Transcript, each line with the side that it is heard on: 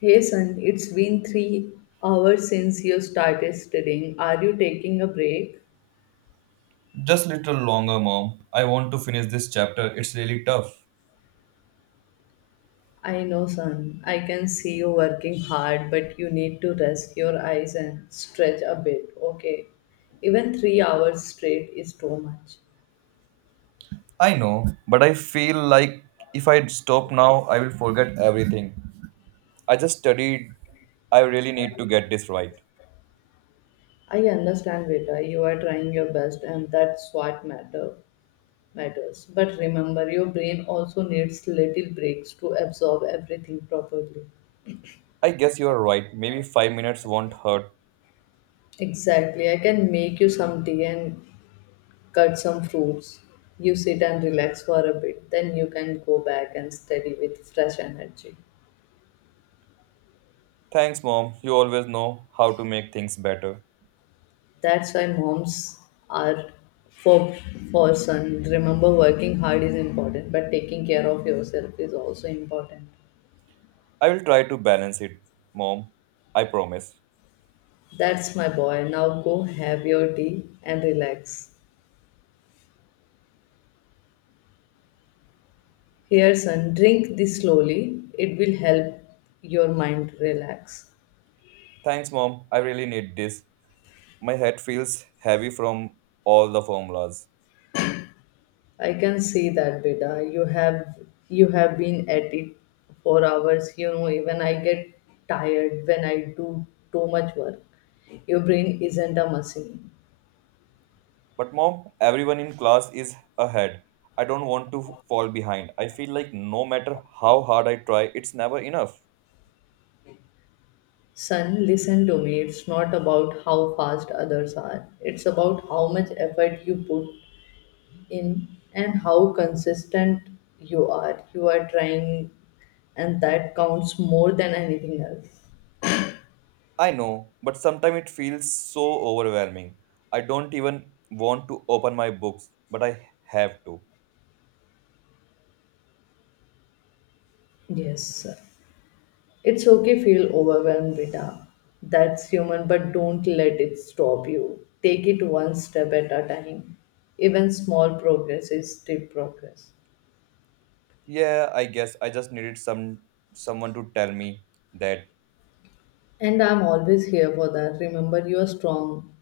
left: Hey son, it's been 3 hours since you started studying. Are you taking a break?
right: Just little longer, mom. I want to finish this chapter. It's really tough.
left: I know, son. I can see you working hard, but you need to rest your eyes and stretch a bit, okay? Even 3 hours straight is too much.
right: I know, but I feel like if I stop now, I will forget everything. I just studied. I really need to get this right.
left: I understand, Vita. You are trying your best, and that's what matters. But remember, your brain also needs little breaks to absorb everything properly.
right: I guess you are right. Maybe 5 minutes won't hurt.
left: Exactly. I can make you some tea and cut some fruits, you sit and relax for a bit, then you can go back and study with fresh energy.
right: Thanks, mom. You always know how to make things better.
left: That's why moms are for for son. Remember, working hard is important, but taking care of yourself is also important.
right: I will try to balance it, mom. I promise.
left: That's my boy. Now go have your tea and relax. Here son, drink this slowly. It will help your mind relax.
right: Thanks, mom. I really need this. My head feels heavy from all the formulas.
left: I can see that, beta. You have been at it for hours. You know, even I get tired when I do too much work. Your brain isn't a machine.
right: But mom, everyone in class is ahead. I don't want to fall behind. I feel like no matter how hard I try, it's never enough.
left: Son, listen to me. It's not about how fast others are. It's about how much effort you put in and how consistent you are. You are trying, and that counts more than anything else.
right: I know, but sometimes it feels so overwhelming. I don't even want to open my books, but I have to.
left: Yes, sir. It's okay feel overwhelmed, Vita. That's human, but don't let it stop you. Take it one step at a time. Even small progress is still progress.
right: Yeah, I guess I just needed someone to tell me that.
left: And I'm always here for that. Remember, you are strong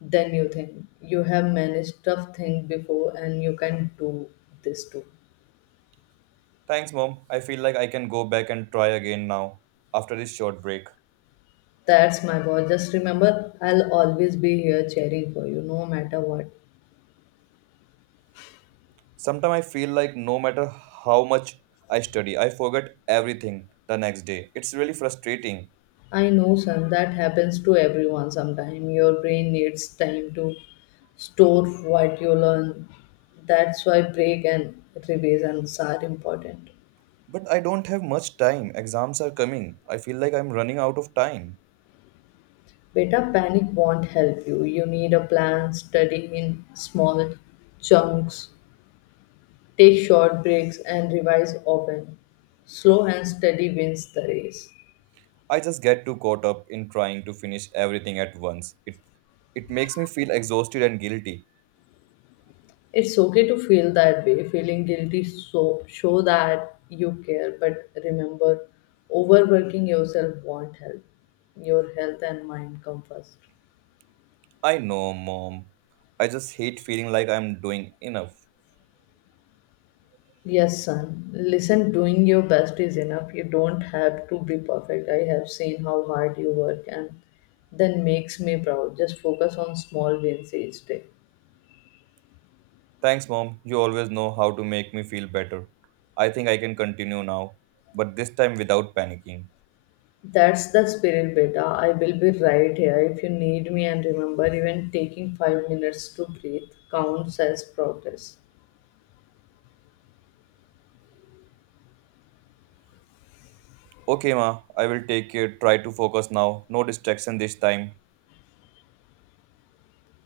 left: than you think. You have managed tough things before, and you can do this too.
right: Thanks, mom. I feel like I can go back and try again now after this short break.
left: That's my boy. Just remember, I'll always be here cheering for you, no matter what.
right: Sometimes I feel like no matter how much I study, I forget everything the next day. It's really frustrating.
left: I know, son, that happens to everyone sometime. Your brain needs time to store what you learn. That's why break and revisions are important.
right: But I don't have much time. Exams are coming. I feel like I'm running out of time.
left: Beta, panic won't help you. You need a plan, study in small chunks, take short breaks, and revise often. Slow and steady wins the race.
right: I just get too caught up in trying to finish everything at once. It makes me feel exhausted and guilty.
left: It's okay to feel that way. Feeling guilty so show that you care, but remember, overworking yourself won't help. Your health and mind come first.
right: I know, mom. I just hate feeling like I'm doing enough.
left: Yes, son. Listen, doing your best is enough. You don't have to be perfect. I have seen how hard you work, and that makes me proud. Just focus on small wins each day.
right: Thanks, mom. You always know how to make me feel better. I think I can continue now, but this time without panicking.
left: That's the spirit, beta. I will be right here if you need me, and remember, even taking 5 minutes to breathe counts as progress.
right: Okay, ma, I will take it. Try to focus now. No distraction this time.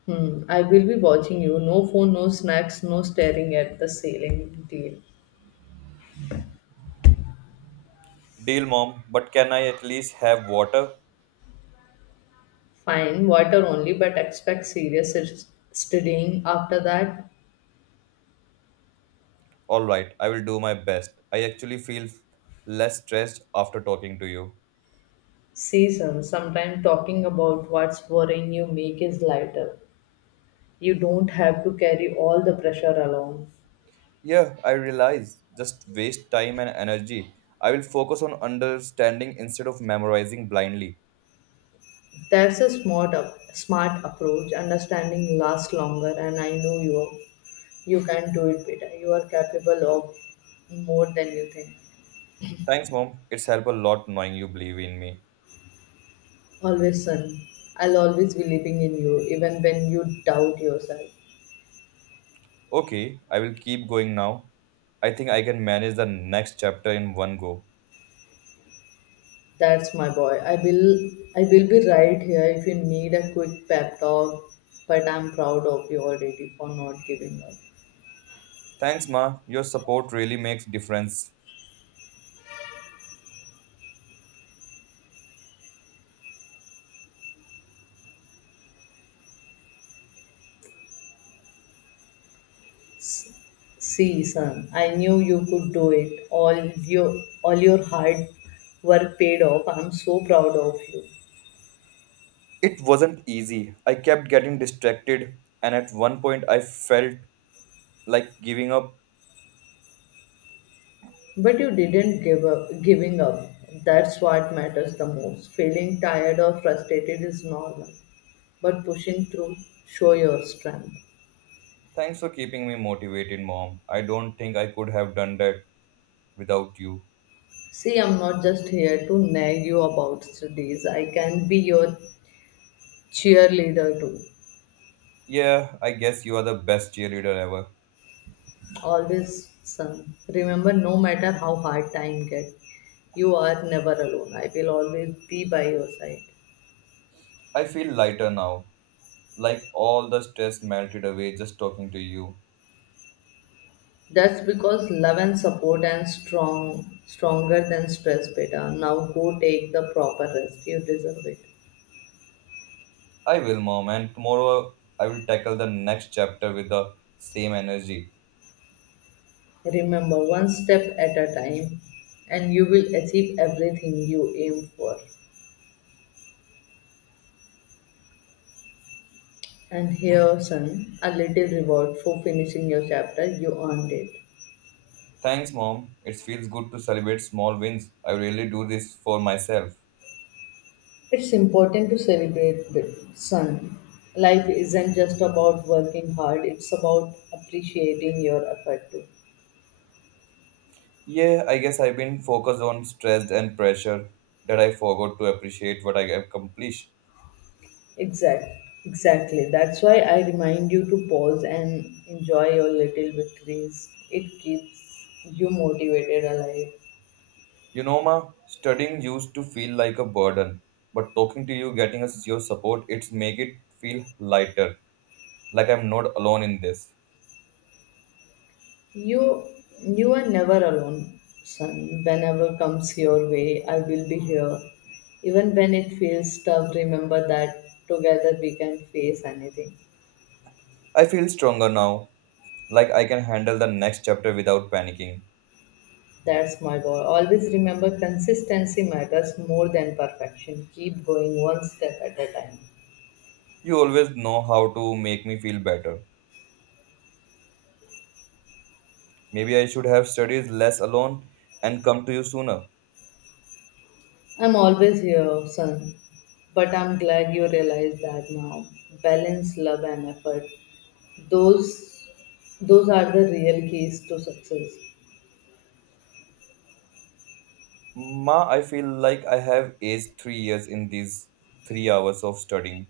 left: Hmm, I will be watching you. No phone, no snacks, no staring at the ceiling. Deal.
right: Deal, mom, but can I at least have water?
left: Fine, water only, but expect serious studying after that
right: Alright, I will do my best. I actually feel less stressed after talking to you.
left: season. Sometime talking about what's worrying you make is lighter. You don't have to carry all the pressure alone.
right: Yeah, I realize. Just waste time and energy. I will focus on understanding instead of memorizing blindly.
left: That's a smart approach. Understanding lasts longer, and I know you. You can do it better. You are capable of more than you think.
right: Thanks, mom. It's helped a lot knowing you believe in me.
left: Always, son. I'll always be believing in you, even when you doubt yourself.
right: Okay, I will keep going now. I think I can manage the next chapter in one go.
left: That's my boy. I will be right here if you need a quick pep talk. But I'm proud of you already for not giving up.
right: Thanks, Ma. Your support really makes difference.
left: See, son, I knew you could do it. All your hard work paid off. I'm so proud of you.
right: It wasn't easy. I kept getting distracted, and at one point, I felt like giving up.
left: But you didn't give up giving up. That's what matters the most. Feeling tired or frustrated is normal. But pushing through, show your strength.
right: Thanks for keeping me motivated, Mom. I don't think I could have done that without you.
left: See, I'm not just here to nag you about studies. I can be your cheerleader too.
right: Yeah, I guess you are the best cheerleader ever.
left: Always, son. Remember, no matter how hard time gets, you are never alone. I will always be by your side.
right: I feel lighter now, like all the stress melted away just talking to you.
left: That's because love and support and stronger than stress, beta. Now go take the proper rest. You deserve it.
right: I will, Mom, and tomorrow I will tackle the next chapter with the same energy.
left: Remember, one step at a time, and you will achieve everything you aim for. And here, son, a little reward for finishing your chapter. You earned it.
right: Thanks, Mom. It feels good to celebrate small wins. I really do this for myself.
left: It's important to celebrate with son. Life isn't just about working hard, it's about appreciating your effort too.
right: Yeah, I guess I've been focused on stress and pressure that I forgot to appreciate what I accomplished.
left: Exact, exactly. That's why I remind you to pause and enjoy your little victories. It keeps you motivated alive.
right: You know, Ma, studying used to feel like a burden, but talking to you, getting us your support, it's make it feel lighter, like I'm not alone in this.
left: You you are never alone, son. Whenever comes your way, I will be here. Even when it feels tough, remember that together we can face anything.
right: I feel stronger now, like I can handle the next chapter without panicking.
left: That's my goal. Always remember, consistency matters more than perfection. Keep going, one step at a time.
right: You always know how to make me feel better. Maybe I should have studied less alone and come to you sooner.
left: I'm always here, son. But I'm glad you realize that now. Balance, love, and effort. Those, those are the real keys to success.
right: Ma, I feel like I have aged 3 years in these 3 hours of studying.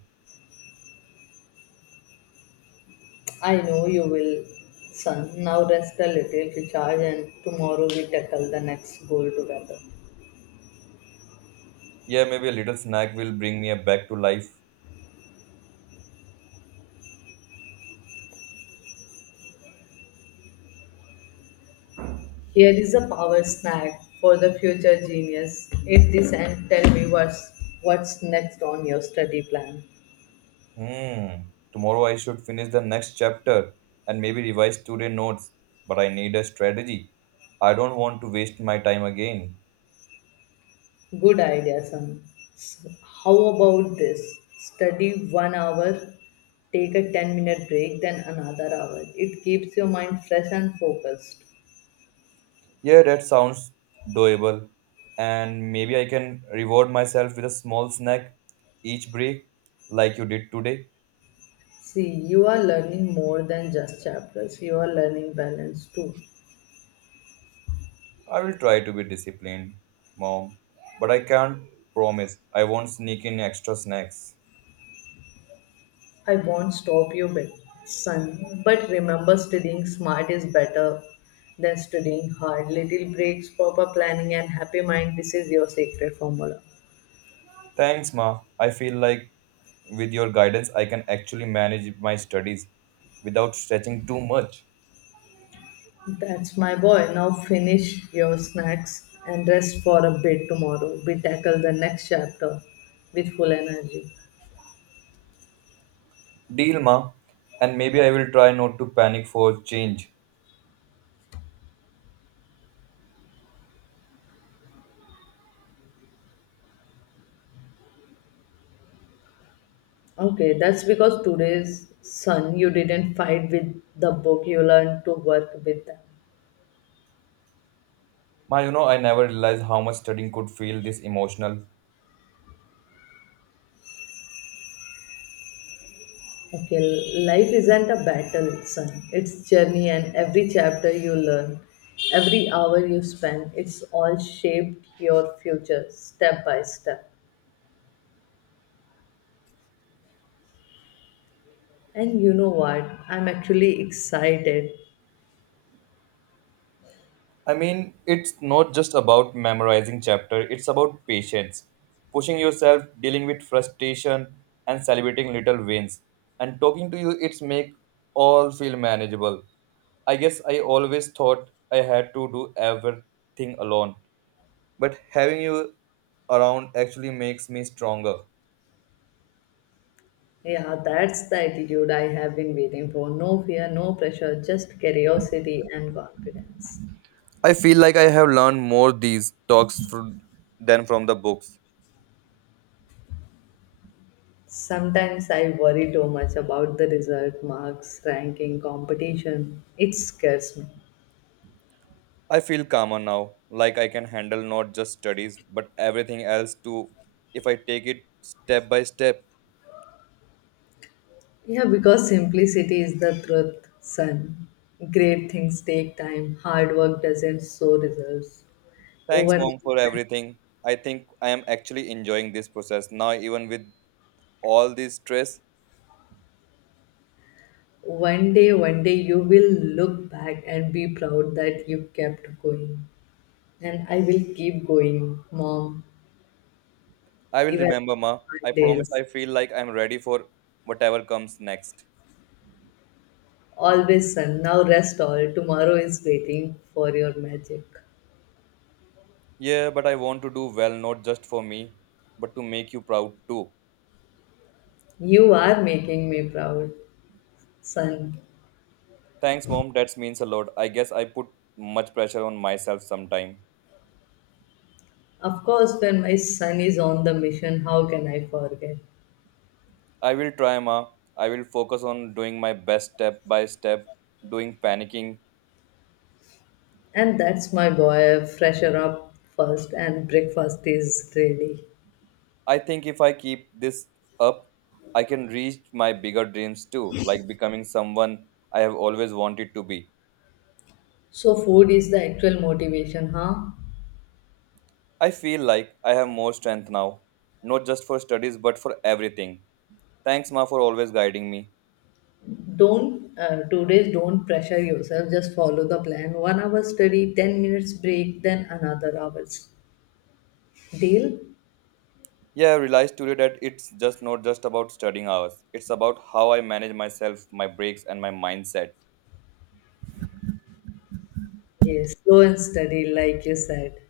left: I know you will, son. Now rest a little, recharge, and tomorrow we tackle the next goal together.
right: Yeah, maybe a little snack will bring me back to life.
left: Here is a power snack for the future genius. Eat this and tell me what's next on your study plan.
right: Hmm. Tomorrow I should finish the next chapter and maybe revise today's notes. But I need a strategy. I don't want to waste my time again.
left: Good idea, son. S- How about this? Study 1 hour, take a 10-minute break, then another hour. It keeps your mind fresh and focused.
right: Yeah, that sounds doable. And maybe I can reward myself with a small snack each break, like you did today.
left: See, you are learning more than just chapters, you are learning balance too.
right: I will try to be disciplined, Mom, but I can't promise I won't sneak in extra snacks.
left: I won't stop you, son, but remember, studying smart is better than studying hard. Little breaks, proper planning, and happy mind, this is your secret formula.
right: Thanks, Ma. I feel like with your guidance, I can actually manage my studies without stretching too much.
left: That's my boy. Now finish your snacks and rest for a bit tomorrow. We tackle the next chapter with full energy.
right: Deal, Ma. And maybe I will try not to panic for change.
left: Okay, that's because today's sun, you didn't fight with the book, you learned to work with them.
right: Ma, you know, I never realized how much studying could feel this emotional.
left: Okay, life isn't a battle, son. It's journey, and every chapter you learn, every hour you spend, it's all shaped your future step by step. And you know what? I'm actually excited.
right: I mean, it's not just about memorizing chapter, it's about patience, pushing yourself, dealing with frustration and celebrating little wins. And talking to you it's make all feel manageable. I guess I always thought I had to do everything alone, but having you around actually makes me stronger.
left: Yeah, that's the attitude I have been waiting for. No fear, no pressure, just curiosity and confidence.
right: I feel like I have learned more these talks from, than from the books.
left: Sometimes I worry too much about the result, marks, ranking, competition. It scares me.
right: I feel calmer now, like I can handle not just studies, but everything else too, if I take it step by step.
left: Yeah, because simplicity is the truth, son. Great things take time, hard work doesn't show results.
right: Thanks,
left: Over
right: mom, for everything. I think I am actually enjoying this process now, even with all this stress.
left: one day you will look back and be proud that you kept going. And I will keep going, mom.
right: I will
left: Even
right: remember, ma.
left: on
right: I promise
left: days,
right: I feel like I'm ready for whatever comes next.
left: always sun, now rest all, tomorrow is waiting for your magic.
right: Yeah, but I want to do well, not just for me, but to make you proud too.
left: You are making me proud, son.
right: Thanks, mom. That means a lot. I guess I put much pressure on myself sometime.
left: Of course, when my son is on the mission, how can I forget?
right: I will try, Ma. I will focus on doing my best step by step, doing panicking.
left: And that's my boy, fresher up first, and breakfast is ready.
right: I think if I keep this up, I can reach my bigger dreams too, like becoming someone I have always wanted to be.
left: So, food is the actual motivation, huh?
right: I feel like I have more strength now, not just for studies but for everything. Thanks, Ma, for always guiding me.
left: Don't, 2 days, don't pressure yourself, just follow the plan. 1 hour study, 10 minutes break, then another hours. Deal?
right: Yeah, I realized today that it's just not just about studying hours. It's about how I manage myself, my breaks, and my mindset.
left: Yes, go and study, like you said.